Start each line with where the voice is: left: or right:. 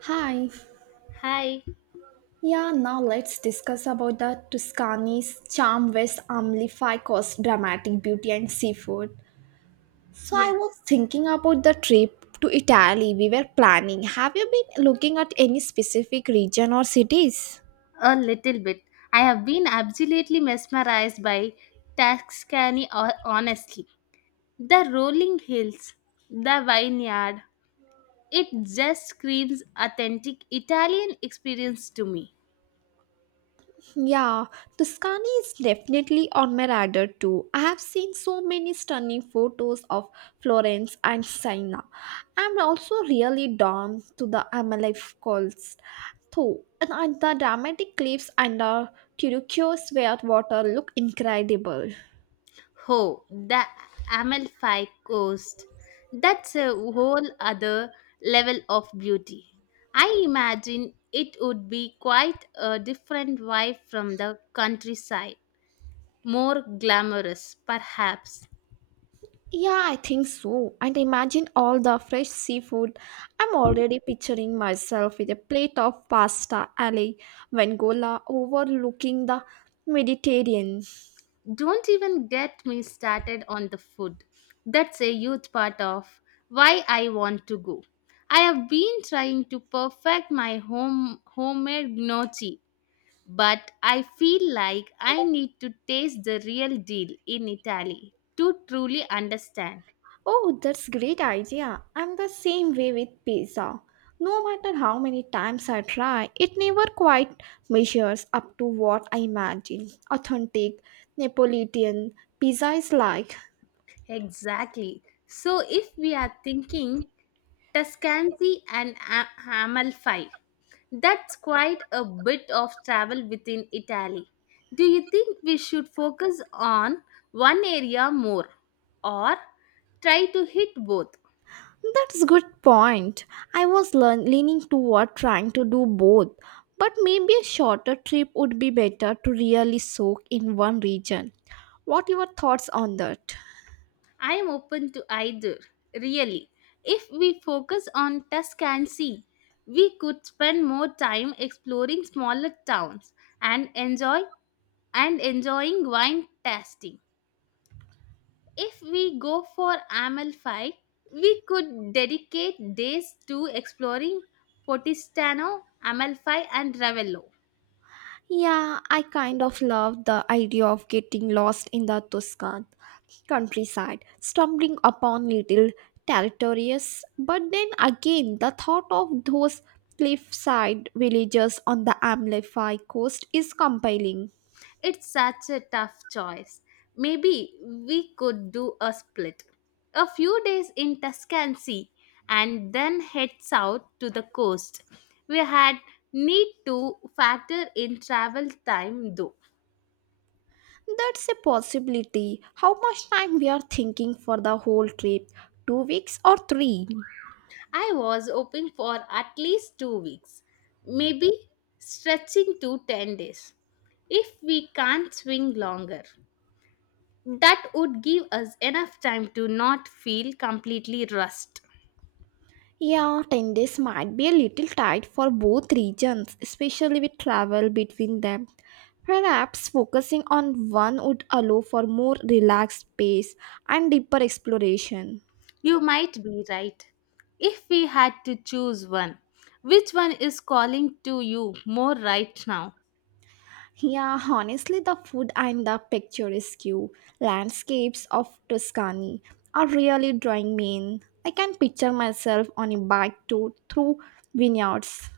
right: Hi.
left: Hi.
right: Yeah, now let's discuss about the Tuscany's charm West Amplificos dramatic beauty and seafood. So I
left: Yeah,
right: was thinking about the trip to Italy we were planning. Have you been looking at any specific region or cities?
left: a little bit. I have been absolutely mesmerized by Tuscany, honestly. The rolling hills, the vineyard, it just screams authentic Italian experience to me.
right: Yeah, Tuscany is definitely on my radar too. I have seen so many stunning photos of Florence and Siena. I'm also really drawn to the Amalfi Coast, though, and the dramatic cliffs and the turquoise where water look incredible.
left: Oh, the Amalfi Coast. That's a whole other level of beauty. I imagine it would be quite a different vibe from the countryside, more glamorous, perhaps.
right: Yeah, I think so. And imagine all the fresh seafood. I'm already picturing myself with a plate of pasta alle vengola overlooking the Mediterranean.
left: Don't even get me started on the food. That's a huge part of why I want to go. I have been trying to perfect my homemade gnocchi, but I feel like I need to taste the real deal in Italy to truly understand.
right: Oh, that's great idea. I'm the same way with pizza. No matter how many times I try, it never quite measures up to what I imagine Authentic Neapolitan pizza is like.
left: Exactly. So if we are thinking Tuscany and Amalfi, that's quite a bit of travel within Italy. Do you think we should focus on one area more, or try to hit both?
right: That's good point. I was leaning toward trying to do both, but maybe a shorter trip would be better to really soak in one region. What are your thoughts on that?
left: I am open to either, really. If we focus on Tuscany, we could spend more time exploring smaller towns and enjoying wine tasting. If we go for Amalfi, we could dedicate days to exploring Potistano, Amalfi, and Ravello.
right: Yeah, I kind of love the idea of getting lost in the Tuscan countryside, stumbling upon little territories. But then again, the thought of those cliffside villages on the Amalfi coast is compelling.
left: It's such a tough choice. Maybe we could do a split. A few days in Tuscany and then head south to the coast. We had need to factor in travel time though.
right: That's a possibility. How much time we are thinking for the whole trip? 2 weeks or three?
left: I was hoping for at least 2 weeks, maybe stretching to 10 days. If we can't swing longer, that would give us enough time to not feel completely rust.
right: Yeah, 10 days might be a little tight for both regions, especially with travel between them. Perhaps focusing on one would allow for more relaxed pace and deeper exploration.
left: You might be right. If we had to choose one, which one is calling to you more right now?
right: Yeah, honestly, the food and the picturesque landscapes of Tuscany are really drawing me in. I can picture myself on a bike tour through vineyards.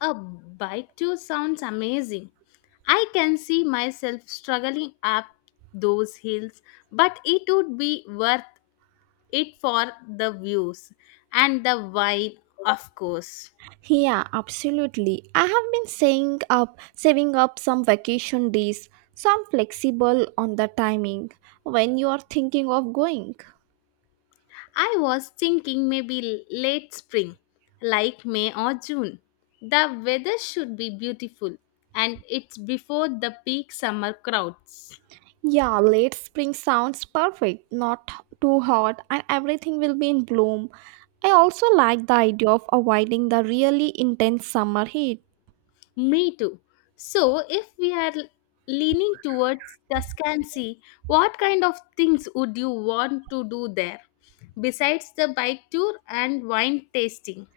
left: A bike tour sounds amazing. I can see myself struggling up those hills, but it would be worth it for the views and the wine, of course.
right: Yeah, absolutely. I have been saying up saving up some vacation days, so I'm flexible on the timing when you are thinking of going.
left: I was thinking maybe late spring, like May or June. The weather should be beautiful and it's before the peak summer crowds.
right: Yeah, late spring sounds perfect, not too hot, and everything will be in bloom. I also like the idea of avoiding the really intense summer heat.
left: Me too. So, if we are leaning towards Tuscany, what kind of things would you want to do there besides the bike tour and wine tasting?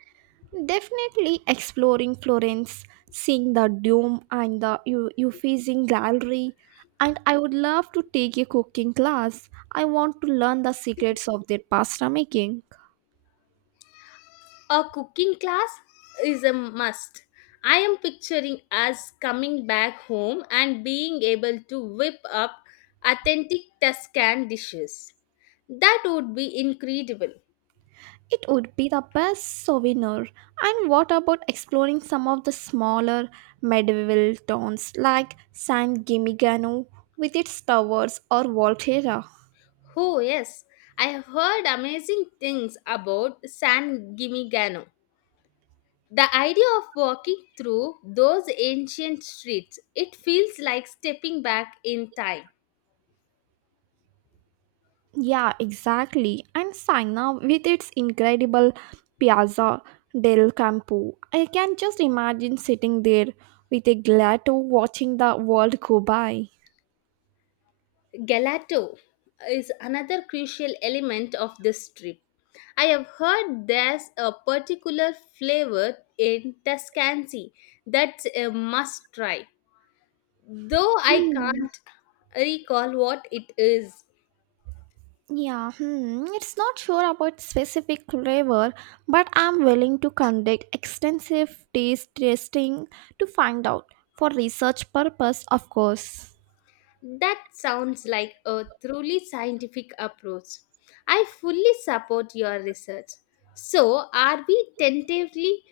right: Definitely exploring Florence, seeing the Dome and the Uffizi Gallery, and I would love to take a cooking class. I want to learn the secrets of their pasta making.
left: A cooking class is a must. I am picturing us coming back home and being able to whip up authentic Tuscan dishes. That would be incredible.
right: It would be the best souvenir. And what about exploring some of the smaller medieval towns like San Gimignano with its towers or Volterra?
left: Oh, yes, I have heard amazing things about San Gimignano. The idea of walking through those ancient streets, it feels like stepping back in time.
right: Yeah, exactly. And China, with its incredible Piazza del Campo, I can just imagine sitting there with a gelato watching the world go by.
left: Gelato is another crucial element of this trip. I have heard there's a particular flavor in Tuscany that's a must try, though I
right: Hmm.
left: can't recall what it is.
right: Yeah, hmm. It's not sure about specific flavor, but I'm willing to conduct extensive taste testing to find out for research purpose, of course.
left: That sounds like a truly scientific approach. I fully support your research. So, are we tentatively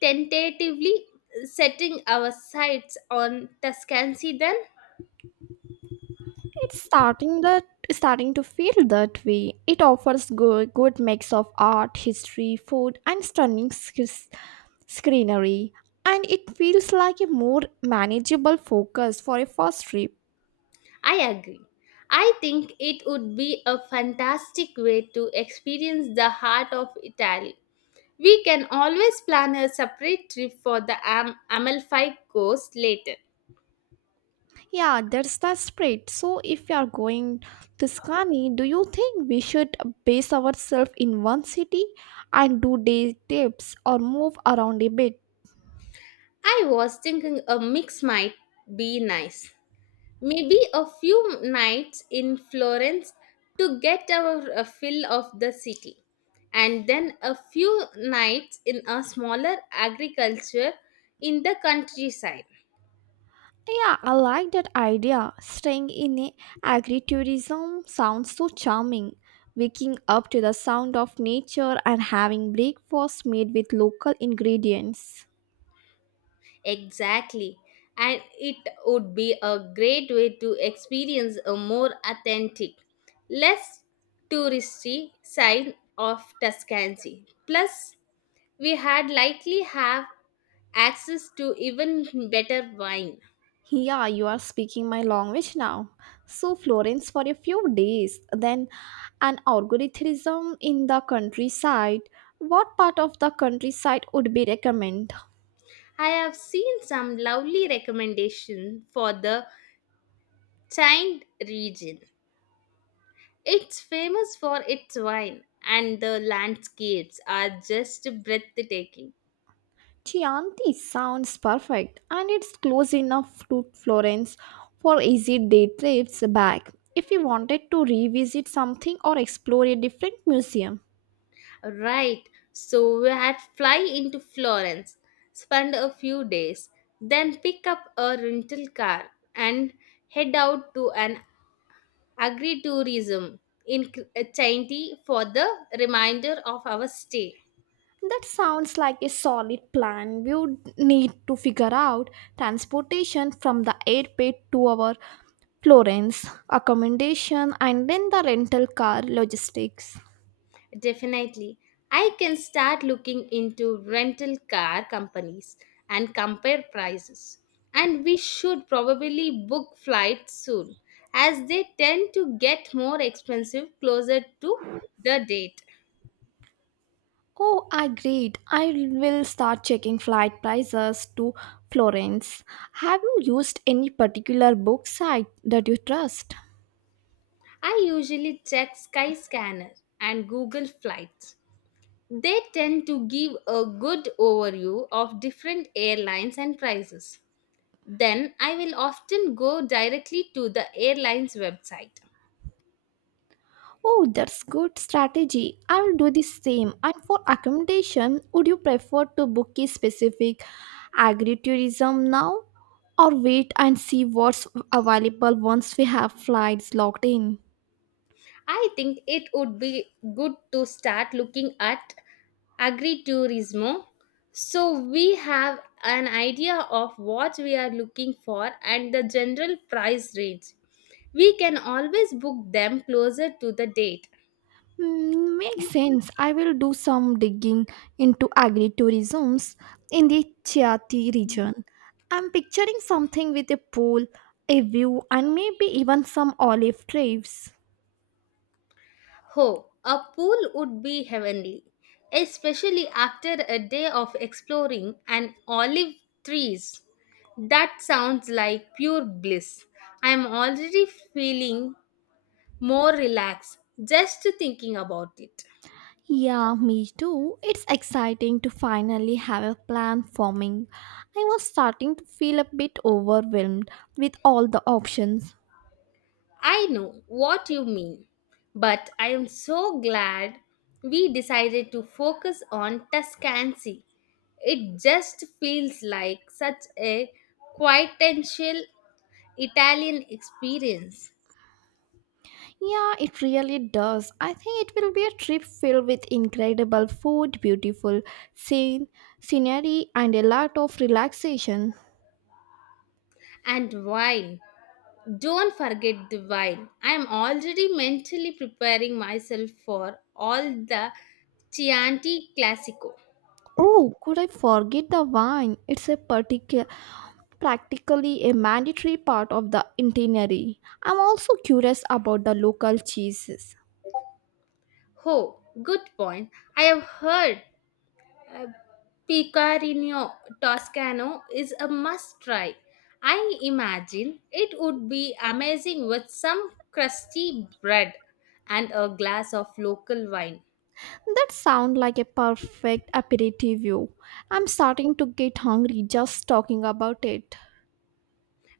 left: tentatively setting our sights on Tuscany then?
right: It's starting that Starting to feel that way. It offers good mix of art, history, food, and stunning screenery, and it feels like a more manageable focus for a first trip.
left: I agree. I think it would be a fantastic way to experience the heart of Italy. We can always plan a separate trip for the Amalfi Coast later.
right: Yeah, that's the spirit. So, if you are going to Scani, do you think we should base ourselves in one city and do day trips or move around a bit?
left: I was thinking a mix might be nice. Maybe a few nights in Florence to get our a fill of the city, and then a few nights in a smaller agriculture in the countryside.
right: Yeah, I like that idea. Staying in a agritourism sounds so charming. Waking up to the sound of nature and having breakfast made with local ingredients.
left: Exactly. And it would be a great way to experience a more authentic, less touristy side of Tuscany. Plus, we had likely have access to even better wine.
right: Yeah, you are speaking my language now. So Florence for a few days, then an algorithm in the countryside. What part of the countryside would be recommend?
left: I have seen some lovely recommendation for the Chianti region. It's famous for its wine and the landscapes are just breathtaking.
right: Chianti sounds perfect and it's close enough to Florence for easy day trips back if we wanted to revisit something or explore a different museum.
left: Right. So we had fly into Florence, spend a few days, then pick up a rental car and head out to an agritourism in Chianti for the remainder of our stay.
right: That sounds like a solid plan. We would need to figure out transportation from the airport to our Florence, accommodation, and then the rental car logistics.
left: Definitely. I can start looking into rental car companies and compare prices. And we should probably book flights soon as they tend to get more expensive closer to the date.
right: Oh, I agreed. I will start checking flight prices to Florence. Have you used any particular book site that you trust?
left: I usually check Skyscanner and Google Flights. They tend to give a good overview of different airlines and prices. Then I will often go directly to the airline's website.
right: Oh, that's good strategy. I will do the same. And for accommodation, would you prefer to book a specific agritourism now or wait and see what's available once we have flights locked in?
left: I think it would be good to start looking at agritourism so we have an idea of what we are looking for and the general price range. We can always book them closer to the date.
right: Hmm, makes sense. I will do some digging into agritourisms in the Chiati region. I'm picturing something with a pool, a view, and maybe even some olive trees.
left: Oh, a pool would be heavenly, especially after a day of exploring and olive trees. That sounds like pure bliss. I am already feeling more relaxed just thinking about it.
right: Yeah, me too. It's exciting to finally have a plan forming. I was starting to feel a bit overwhelmed with all the options.
left: I know what you mean, but I am so glad we decided to focus on Tuscany. It just feels like such a quintessential Italian experience.
right: Yeah, it really does. I think it will be a trip filled with incredible food, beautiful scene, scenery, and a lot of relaxation.
left: And wine. Don't forget the wine. I am already mentally preparing myself for all the Chianti Classico.
right: Oh, could I forget the wine? It's a practically a mandatory part of the itinerary. I'm also curious about the local cheeses.
left: Oh, good point. I have heard Uh, Picorino Toscano is a must try. I imagine it would be amazing with some crusty bread and a glass of local wine.
right: That sound like a perfect aperitivo. I'm starting to get hungry just talking about it.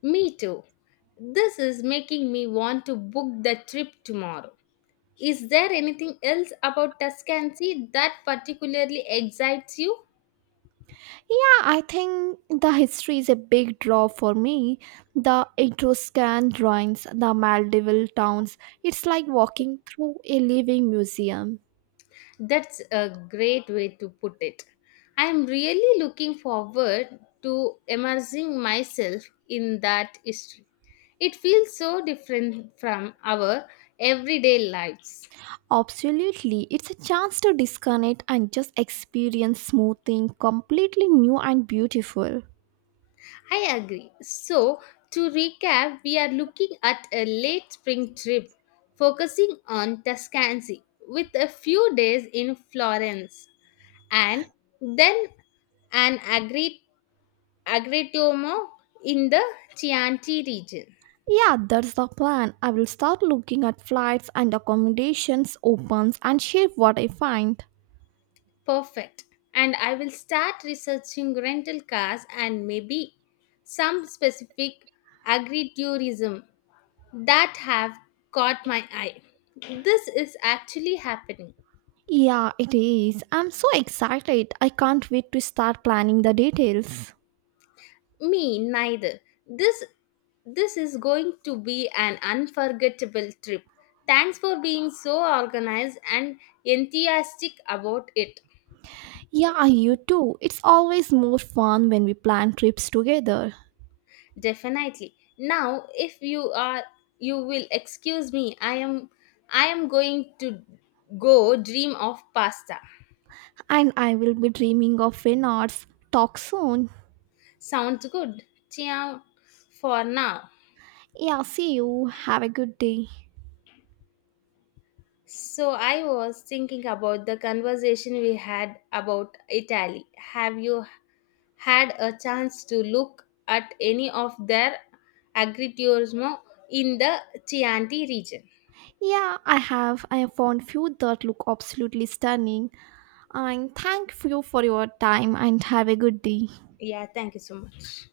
left: Me too. This is making me want to book the trip tomorrow. Is there anything else about Tuscany that particularly excites you?
right: Yeah, I think the history is a big draw for me. The Etruscan drawings, the medieval towns, it's like walking through a living museum.
left: That's a great way to put it. I am really looking forward to immersing myself in that history. It feels so different from our everyday lives.
right: Absolutely, it's a chance to disconnect and just experience something completely new and beautiful.
left: I agree. So, to recap, we are looking at a late spring trip focusing on Tuscany with a few days in Florence and then an agrituomo in the Chianti region.
right: Yeah, that's the plan. I will start looking at flights and accommodations, opens, and share what I find.
left: Perfect. And I will start researching rental cars and maybe some specific agri-tourism that have caught my eye. This is actually happening.
right: Yeah, it is. I'm so excited. I can't wait to start planning the details.
left: Me neither. This this is going to be an unforgettable trip. Thanks for being so organized and enthusiastic about it.
right: Yeah, you too. It's always more fun when we plan trips together.
left: Definitely. Now, if you are, you will excuse me. I am going to go dream of pasta.
right: And I will be dreaming of Renards. Talk soon.
left: Sounds good. Ciao for now.
right: Yeah, see you. Have a good day.
left: So I was thinking about the conversation we had about Italy. Have you had a chance to look at any of their agriturismo in the Chianti region?
right: Yeah, I have. I have found few that look absolutely stunning. And thank you for your time and have a good day.
left: Yeah, thank you so much.